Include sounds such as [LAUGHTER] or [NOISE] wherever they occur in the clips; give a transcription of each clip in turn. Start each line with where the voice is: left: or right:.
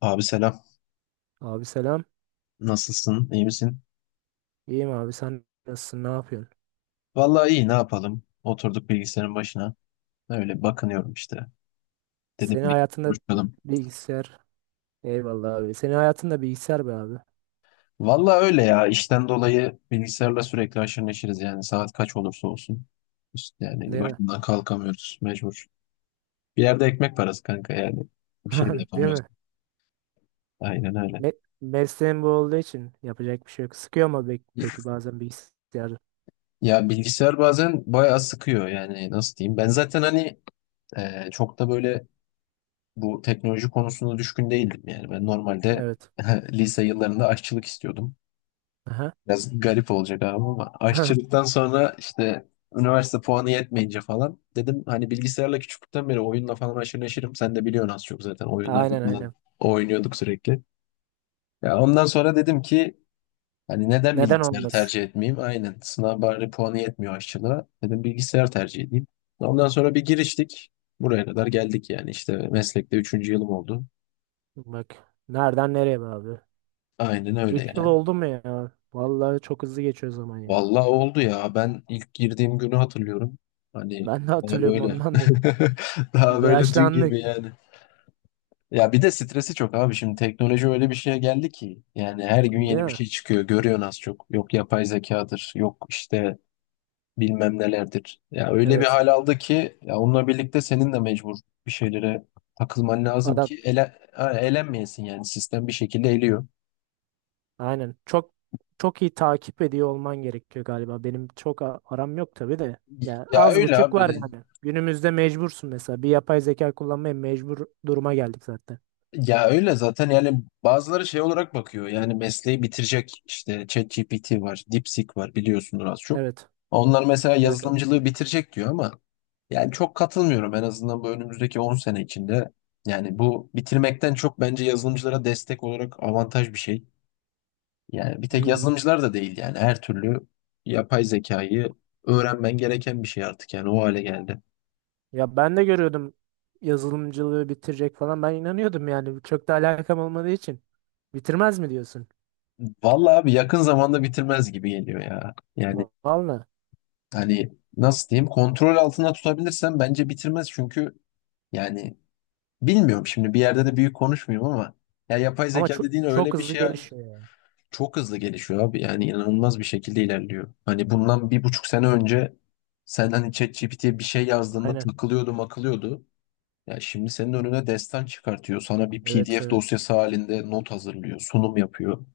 left: Abi selam.
right: Abi selam.
left: Nasılsın? İyi misin?
right: İyiyim abi, sen nasılsın, ne yapıyorsun?
left: Vallahi iyi ne yapalım? Oturduk bilgisayarın başına. Öyle bakınıyorum işte. Dedim
right: Senin
left: bir
right: hayatında
left: konuşalım.
right: bilgisayar. Eyvallah abi. Senin hayatında bilgisayar be abi.
left: Vallahi öyle ya. İşten dolayı bilgisayarla sürekli haşır neşiriz yani. Saat kaç olursa olsun. İşte yani
right: Değil mi?
left: başından kalkamıyoruz. Mecbur. Bir yerde ekmek parası kanka yani. Bir şey de
right: [LAUGHS] Değil
left: yapamıyoruz.
right: mi?
left: Aynen öyle.
right: Me Mesleğin bu olduğu için yapacak bir şey yok. Sıkıyor mu peki bazen bilgisayar?
left: Ya bilgisayar bazen bayağı sıkıyor yani nasıl diyeyim. Ben zaten hani çok da böyle bu teknoloji konusunda düşkün değildim yani. Ben normalde
right: Evet.
left: [LAUGHS] lise yıllarında aşçılık istiyordum.
right: Aha.
left: Biraz garip olacak abi ama
right: [LAUGHS]
left: aşçılıktan sonra işte üniversite puanı yetmeyince falan dedim hani bilgisayarla küçüklükten beri oyunla falan aşırı neşirim. Sen de biliyorsun az çok zaten oyunlarda
right: Aynen,
left: falan
right: aynen.
left: oynuyorduk sürekli. Ya ondan sonra dedim ki hani neden
right: Neden
left: bilgisayarı
right: olmaz?
left: tercih etmeyeyim? Aynen sınav bari puanı yetmiyor aşçılığa. Dedim bilgisayar tercih edeyim. Ondan sonra bir giriştik. Buraya kadar geldik yani işte meslekte üçüncü yılım oldu.
right: Bak, nereden nereye be abi?
left: Aynen öyle
right: 3 yıl
left: yani.
right: oldu mu ya? Vallahi çok hızlı geçiyor zaman ya.
left: Vallahi oldu ya. Ben ilk girdiğim günü hatırlıyorum. Hani
right: Ben de
left: daha
right: hatırlıyorum,
left: böyle.
right: ondan dedim.
left: [LAUGHS] Daha böyle dün
right: Yaşlandık.
left: gibi yani. Ya bir de stresi çok abi. Şimdi teknoloji öyle bir şeye geldi ki. Yani her gün
right: Değil
left: yeni bir
right: mi?
left: şey çıkıyor. Görüyorsun az çok. Yok yapay zekadır. Yok işte bilmem nelerdir. Ya öyle bir
right: Evet.
left: hal aldı ki ya onunla birlikte senin de mecbur bir şeylere takılman lazım
right: Adam.
left: ki elenmeyesin yani. Sistem bir şekilde eliyor.
right: Aynen. Çok çok iyi takip ediyor olman gerekiyor galiba. Benim çok aram yok tabii de. Yani
left: Ya
right: az
left: öyle
right: buçuk var
left: abi.
right: yani. Günümüzde mecbursun mesela. Bir yapay zeka kullanmaya mecbur duruma geldik zaten.
left: Ya öyle zaten yani bazıları şey olarak bakıyor yani mesleği bitirecek işte ChatGPT var, DeepSeek var biliyorsundur az çok.
right: Evet.
left: Onlar mesela
right: Evet, evet.
left: yazılımcılığı bitirecek diyor ama yani çok katılmıyorum en azından bu önümüzdeki 10 sene içinde. Yani bu bitirmekten çok bence yazılımcılara destek olarak avantaj bir şey. Yani bir tek
right: Hmm.
left: yazılımcılar da değil yani her türlü yapay zekayı öğrenmen gereken bir şey artık yani o hale geldi.
right: Ya ben de görüyordum yazılımcılığı bitirecek falan. Ben inanıyordum yani. Çok da alakam olmadığı için. Bitirmez mi diyorsun?
left: Vallahi abi yakın zamanda bitirmez gibi geliyor ya. Yani
right: Vallahi.
left: hani nasıl diyeyim kontrol altında tutabilirsem bence bitirmez çünkü yani bilmiyorum şimdi bir yerde de büyük konuşmuyorum ama ya yapay
right: Ama
left: zeka
right: çok
left: dediğin
right: çok
left: öyle bir
right: hızlı
left: şey hani
right: gelişiyor yani.
left: çok hızlı gelişiyor abi yani inanılmaz bir şekilde ilerliyor. Hani bundan bir buçuk sene önce sen hani ChatGPT'ye bir şey yazdığında
right: Aynen.
left: takılıyordu makılıyordu. Ya şimdi senin önüne destan çıkartıyor. Sana bir
right: Evet,
left: PDF
right: evet.
left: dosyası halinde not hazırlıyor, sunum yapıyor.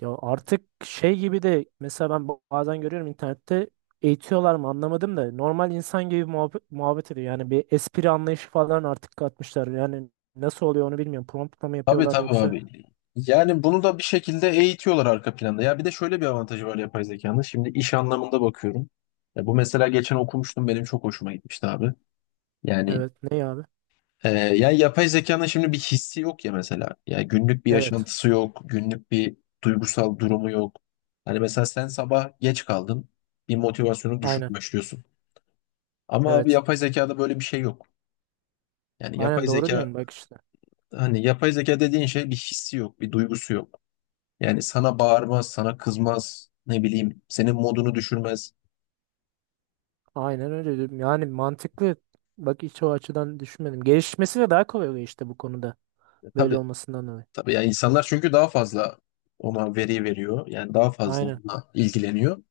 right: Ya artık şey gibi de mesela ben bazen görüyorum internette, eğitiyorlar mı anlamadım da normal insan gibi muhabbet ediyor. Yani bir espri anlayışı falan artık katmışlar. Yani nasıl oluyor onu bilmiyorum. Promptla mı
left: Tabii
right: yapıyorlar,
left: tabii
right: yoksa
left: abi. Yani bunu da bir şekilde eğitiyorlar arka planda. Ya bir de şöyle bir avantajı var yapay zekanın. Şimdi iş anlamında bakıyorum. Ya bu mesela geçen okumuştum benim çok hoşuma gitmişti abi. Yani
right: evet ne abi?
left: ya yapay zekanın şimdi bir hissi yok ya mesela. Ya günlük bir
right: Evet.
left: yaşantısı yok, günlük bir duygusal durumu yok. Hani mesela sen sabah geç kaldın, bir motivasyonu düşük
right: Aynen.
left: başlıyorsun. Ama abi
right: Evet.
left: yapay zekada böyle bir şey yok. Yani yapay
right: Aynen doğru
left: zeka
right: diyorum bak işte.
left: hani yapay zeka dediğin şey bir hissi yok, bir duygusu yok. Yani sana bağırmaz, sana kızmaz, ne bileyim, senin modunu düşürmez.
right: Aynen öyle diyorum. Yani mantıklı. Bak, hiç o açıdan düşünmedim. Gelişmesi de daha kolay oluyor işte bu konuda.
left: E,
right: Böyle
left: tabii,
right: olmasından dolayı.
left: tabii. Yani insanlar çünkü daha fazla ona veri veriyor. Yani daha fazla
right: Aynen.
left: onunla ilgileniyor.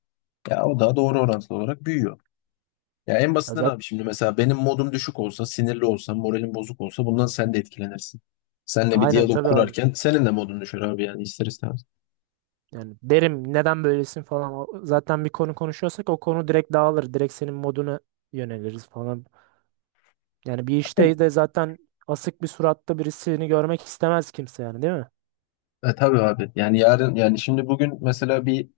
left: Ya o da doğru orantılı olarak büyüyor. Ya en
right: Ya
left: basitinden
right: zaten,
left: abi şimdi mesela benim modum düşük olsa, sinirli olsam, moralim bozuk olsa bundan sen de etkilenirsin. Seninle bir
right: aynen
left: diyalog
right: tabii abi.
left: kurarken senin de modun düşer abi yani ister istemez.
right: Yani derim neden böylesin falan. Zaten bir konu konuşuyorsak o konu direkt dağılır. Direkt senin moduna yöneliriz falan. Yani bir
left: Aynen.
right: işte de zaten asık bir suratta birisini görmek istemez kimse yani, değil mi?
left: E tabii abi. Yani yarın yani şimdi bugün mesela bir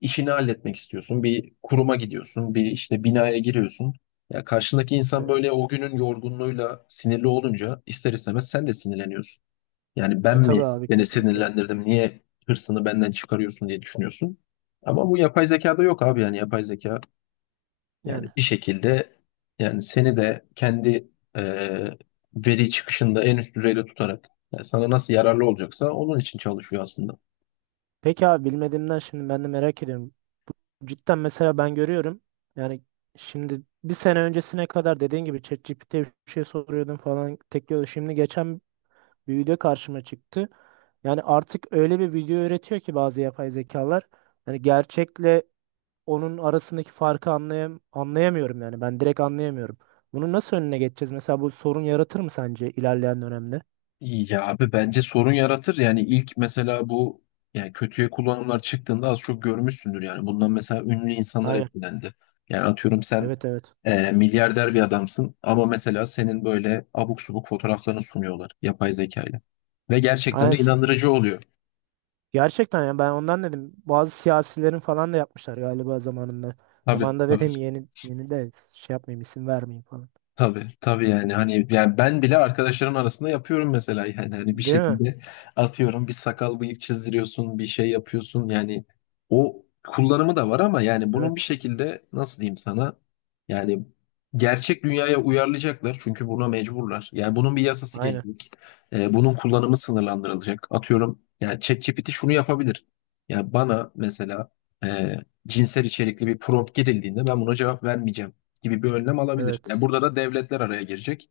left: işini halletmek istiyorsun. Bir kuruma gidiyorsun, bir işte binaya giriyorsun. Ya karşındaki insan
right: Evet.
left: böyle o günün yorgunluğuyla sinirli olunca ister istemez sen de sinirleniyorsun. Yani
right: E
left: ben
right: tabii
left: mi
right: abi,
left: beni
right: kesinlikle.
left: sinirlendirdim, niye hırsını benden çıkarıyorsun diye düşünüyorsun. Ama bu yapay zekada yok abi yani yapay zeka yani
right: Yani.
left: bir şekilde yani seni de kendi e, veri çıkışında en üst düzeyde tutarak yani sana nasıl yararlı olacaksa onun için çalışıyor aslında.
right: Peki abi, bilmediğimden şimdi ben de merak ediyorum. Cidden mesela ben görüyorum. Yani şimdi bir sene öncesine kadar dediğin gibi ChatGPT'ye bir şey soruyordum falan. Tek yolu. Şimdi geçen bir video karşıma çıktı. Yani artık öyle bir video üretiyor ki bazı yapay zekalar. Yani gerçekle onun arasındaki farkı anlayamıyorum yani. Ben direkt anlayamıyorum. Bunu nasıl önüne geçeceğiz? Mesela bu sorun yaratır mı sence ilerleyen dönemde?
left: Ya abi bence sorun yaratır. Yani ilk mesela bu yani kötüye kullanımlar çıktığında az çok görmüşsündür. Yani bundan mesela ünlü insanlar
right: Aynen.
left: etkilendi. Yani atıyorum sen
right: Evet, evet.
left: milyarder bir adamsın ama mesela senin böyle abuk subuk fotoğraflarını sunuyorlar yapay zekayla. Ve
right: Aynen.
left: gerçekten de inandırıcı oluyor.
right: Gerçekten yani ben ondan dedim. Bazı siyasilerin falan da yapmışlar galiba zamanında.
left: Tabii
right: Zamanında
left: tabii.
right: dedim, yeni yeni de şey yapmayayım, isim vermeyeyim falan.
left: Tabii tabii yani hani yani ben bile arkadaşlarım arasında yapıyorum mesela yani hani bir
right: Değil mi?
left: şekilde atıyorum bir sakal bıyık çizdiriyorsun bir şey yapıyorsun yani o kullanımı da var ama yani bunun bir
right: Evet.
left: şekilde nasıl diyeyim sana yani gerçek dünyaya uyarlayacaklar çünkü buna mecburlar yani bunun bir yasası
right: Aynen.
left: gelecek. Bunun kullanımı sınırlandırılacak atıyorum yani ChatGPT şunu yapabilir yani bana mesela e, cinsel içerikli bir prompt girildiğinde ben buna cevap vermeyeceğim gibi bir önlem alabilir. Yani
right: Evet.
left: burada da devletler araya girecek.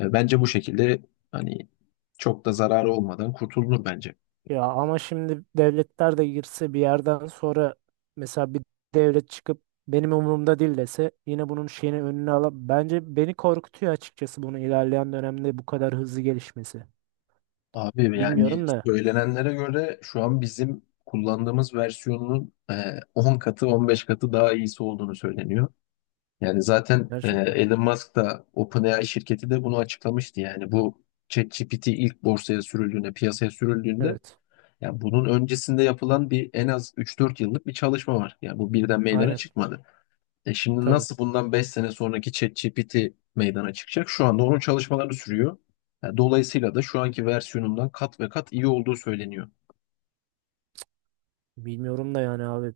left: E, bence bu şekilde hani çok da zararı olmadan kurtulunur bence.
right: Ya ama şimdi devletler de girse bir yerden sonra mesela bir devlet çıkıp benim umurumda değil dese, yine bunun şeyini önüne alıp, bence beni korkutuyor açıkçası bunu ilerleyen dönemde bu kadar hızlı gelişmesi.
left: Abi yani
right: Bilmiyorum da
left: söylenenlere göre şu an bizim kullandığımız versiyonunun 10 katı 15 katı daha iyisi olduğunu söyleniyor. Yani zaten
right: gerçekten.
left: Elon Musk da OpenAI şirketi de bunu açıklamıştı. Yani bu ChatGPT ilk borsaya sürüldüğünde, piyasaya sürüldüğünde
right: Evet.
left: yani bunun öncesinde yapılan bir en az 3-4 yıllık bir çalışma var. Yani bu birden meydana
right: Aynen.
left: çıkmadı. E şimdi
right: Tabii.
left: nasıl bundan 5 sene sonraki ChatGPT meydana çıkacak? Şu anda onun çalışmaları sürüyor. Yani dolayısıyla da şu anki versiyonundan kat ve kat iyi olduğu söyleniyor.
right: Bilmiyorum da yani abi.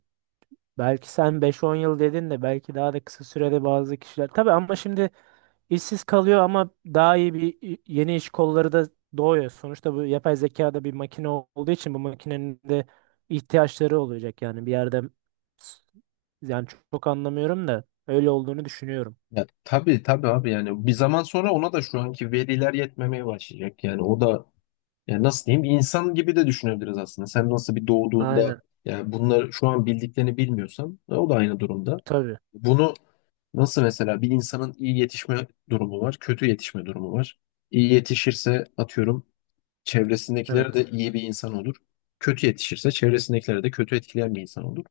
right: Belki sen beş on yıl dedin de belki daha da kısa sürede bazı kişiler. Tabii ama şimdi İşsiz kalıyor ama daha iyi bir yeni iş kolları da doğuyor. Sonuçta bu yapay zeka da bir makine olduğu için bu makinenin de ihtiyaçları olacak yani bir yerde s- yani çok anlamıyorum da öyle olduğunu düşünüyorum.
left: Ya tabii tabii abi yani bir zaman sonra ona da şu anki veriler yetmemeye başlayacak. Yani o da yani nasıl diyeyim? İnsan gibi de düşünebiliriz aslında. Sen nasıl bir doğduğunda
right: Aynen.
left: yani bunları şu an bildiklerini bilmiyorsan o da aynı durumda.
right: Tabii.
left: Bunu nasıl mesela bir insanın iyi yetişme durumu var, kötü yetişme durumu var. İyi yetişirse atıyorum çevresindekiler de
right: Evet.
left: iyi bir insan olur. Kötü yetişirse çevresindekileri de kötü etkileyen bir insan olur.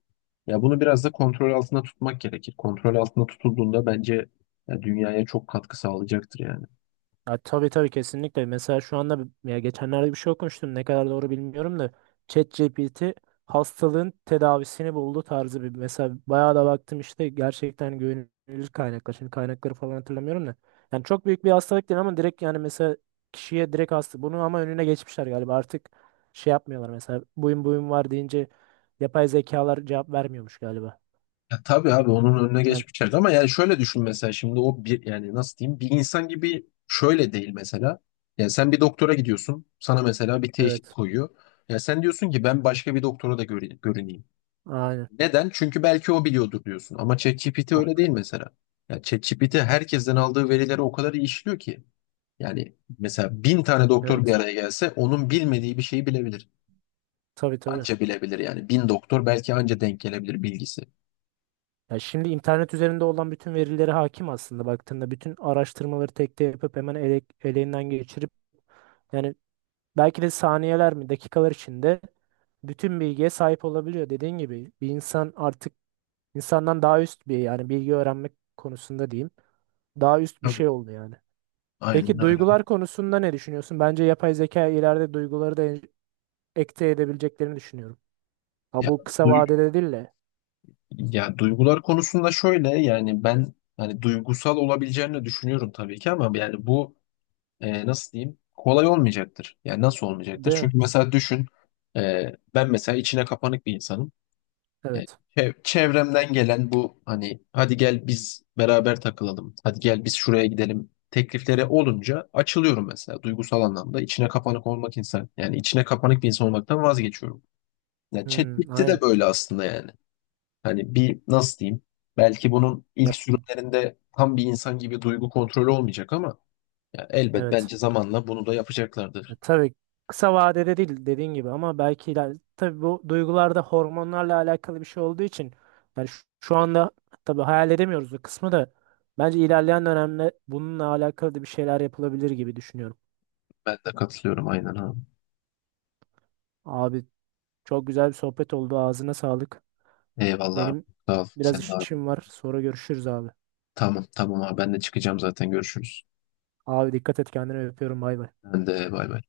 left: Ya bunu biraz da kontrol altında tutmak gerekir. Kontrol altında tutulduğunda bence ya, dünyaya çok katkı sağlayacaktır yani.
right: Ya tabii tabii, kesinlikle. Mesela şu anda ya geçenlerde bir şey okumuştum. Ne kadar doğru bilmiyorum da ChatGPT hastalığın tedavisini buldu tarzı bir, mesela bayağı da baktım işte, gerçekten güvenilir kaynaklar. Şimdi kaynakları falan hatırlamıyorum da. Yani çok büyük bir hastalık değil ama direkt yani mesela kişiye direkt hasta. Bunu ama önüne geçmişler galiba. Artık şey yapmıyorlar, mesela buyum buyum var deyince yapay zekalar cevap vermiyormuş galiba.
left: Ya tabii abi onun önüne
right: Yani
left: geçmişler ama yani şöyle düşün mesela şimdi o bir yani nasıl diyeyim bir insan gibi şöyle değil mesela. Yani sen bir doktora gidiyorsun sana mesela bir teşhis
right: evet.
left: koyuyor. Ya sen diyorsun ki ben başka bir doktora da görüneyim.
right: Aynen.
left: Neden? Çünkü belki o biliyordur diyorsun ama ChatGPT
right: a-
left: öyle değil mesela. Ya ChatGPT herkesten aldığı verileri o kadar iyi işliyor ki. Yani mesela bin tane doktor bir
right: Evet.
left: araya gelse onun bilmediği bir şeyi bilebilir.
right: Tabii, tabii.
left: Anca bilebilir yani bin doktor belki anca denk gelebilir bilgisi.
right: Ya şimdi internet üzerinde olan bütün verilere hakim aslında, baktığında bütün araştırmaları tek tek yapıp hemen eleğinden geçirip yani belki de saniyeler mi dakikalar içinde bütün bilgiye sahip olabiliyor. Dediğin gibi bir insan artık, insandan daha üst bir, yani bilgi öğrenmek konusunda diyeyim, daha üst bir
left: Tabii,
right: şey oldu yani.
left: aynen
right: Peki
left: öyle.
right: duygular konusunda ne düşünüyorsun? Bence yapay zeka ileride duyguları da ekte edebileceklerini düşünüyorum. Ha
left: Ya,
right: bu kısa
left: duy-
right: vadede değil de,
left: ya duygular konusunda şöyle yani ben hani duygusal olabileceğini düşünüyorum tabii ki ama yani bu nasıl diyeyim kolay olmayacaktır. Yani nasıl olmayacaktır?
right: değil mi?
left: Çünkü mesela düşün ben mesela içine kapanık bir insanım. E,
right: Evet.
left: Çevremden gelen bu hani hadi gel biz beraber takılalım, hadi gel biz şuraya gidelim tekliflere olunca açılıyorum mesela duygusal anlamda. İçine kapanık olmak insan yani içine kapanık bir insan olmaktan vazgeçiyorum. Ya
right: Hmm,
left: ChatGPT de
right: aynen.
left: böyle aslında yani. Hani bir nasıl diyeyim? Belki bunun ilk
right: Yap-
left: sürümlerinde tam bir insan gibi duygu kontrolü olmayacak ama ya elbet
right: Evet.
left: bence zamanla bunu da
right: E
left: yapacaklardır.
right: tabii, kısa vadede değil dediğin gibi ama belki tabii bu duygularda hormonlarla alakalı bir şey olduğu için yani şu anda tabii hayal edemiyoruz o kısmı da, bence ilerleyen dönemde bununla alakalı da bir şeyler yapılabilir gibi düşünüyorum.
left: Ben de katılıyorum aynen abi.
right: Abi çok güzel bir sohbet oldu, ağzına sağlık.
left: Eyvallah abi.
right: Benim
left: Sağ ol.
right: biraz
left: Sen de abi.
right: işim var, sonra görüşürüz abi.
left: Tamam tamam abi ben de çıkacağım zaten görüşürüz.
right: Abi dikkat et kendine, öpüyorum, bay bay.
left: Ben de bay bay.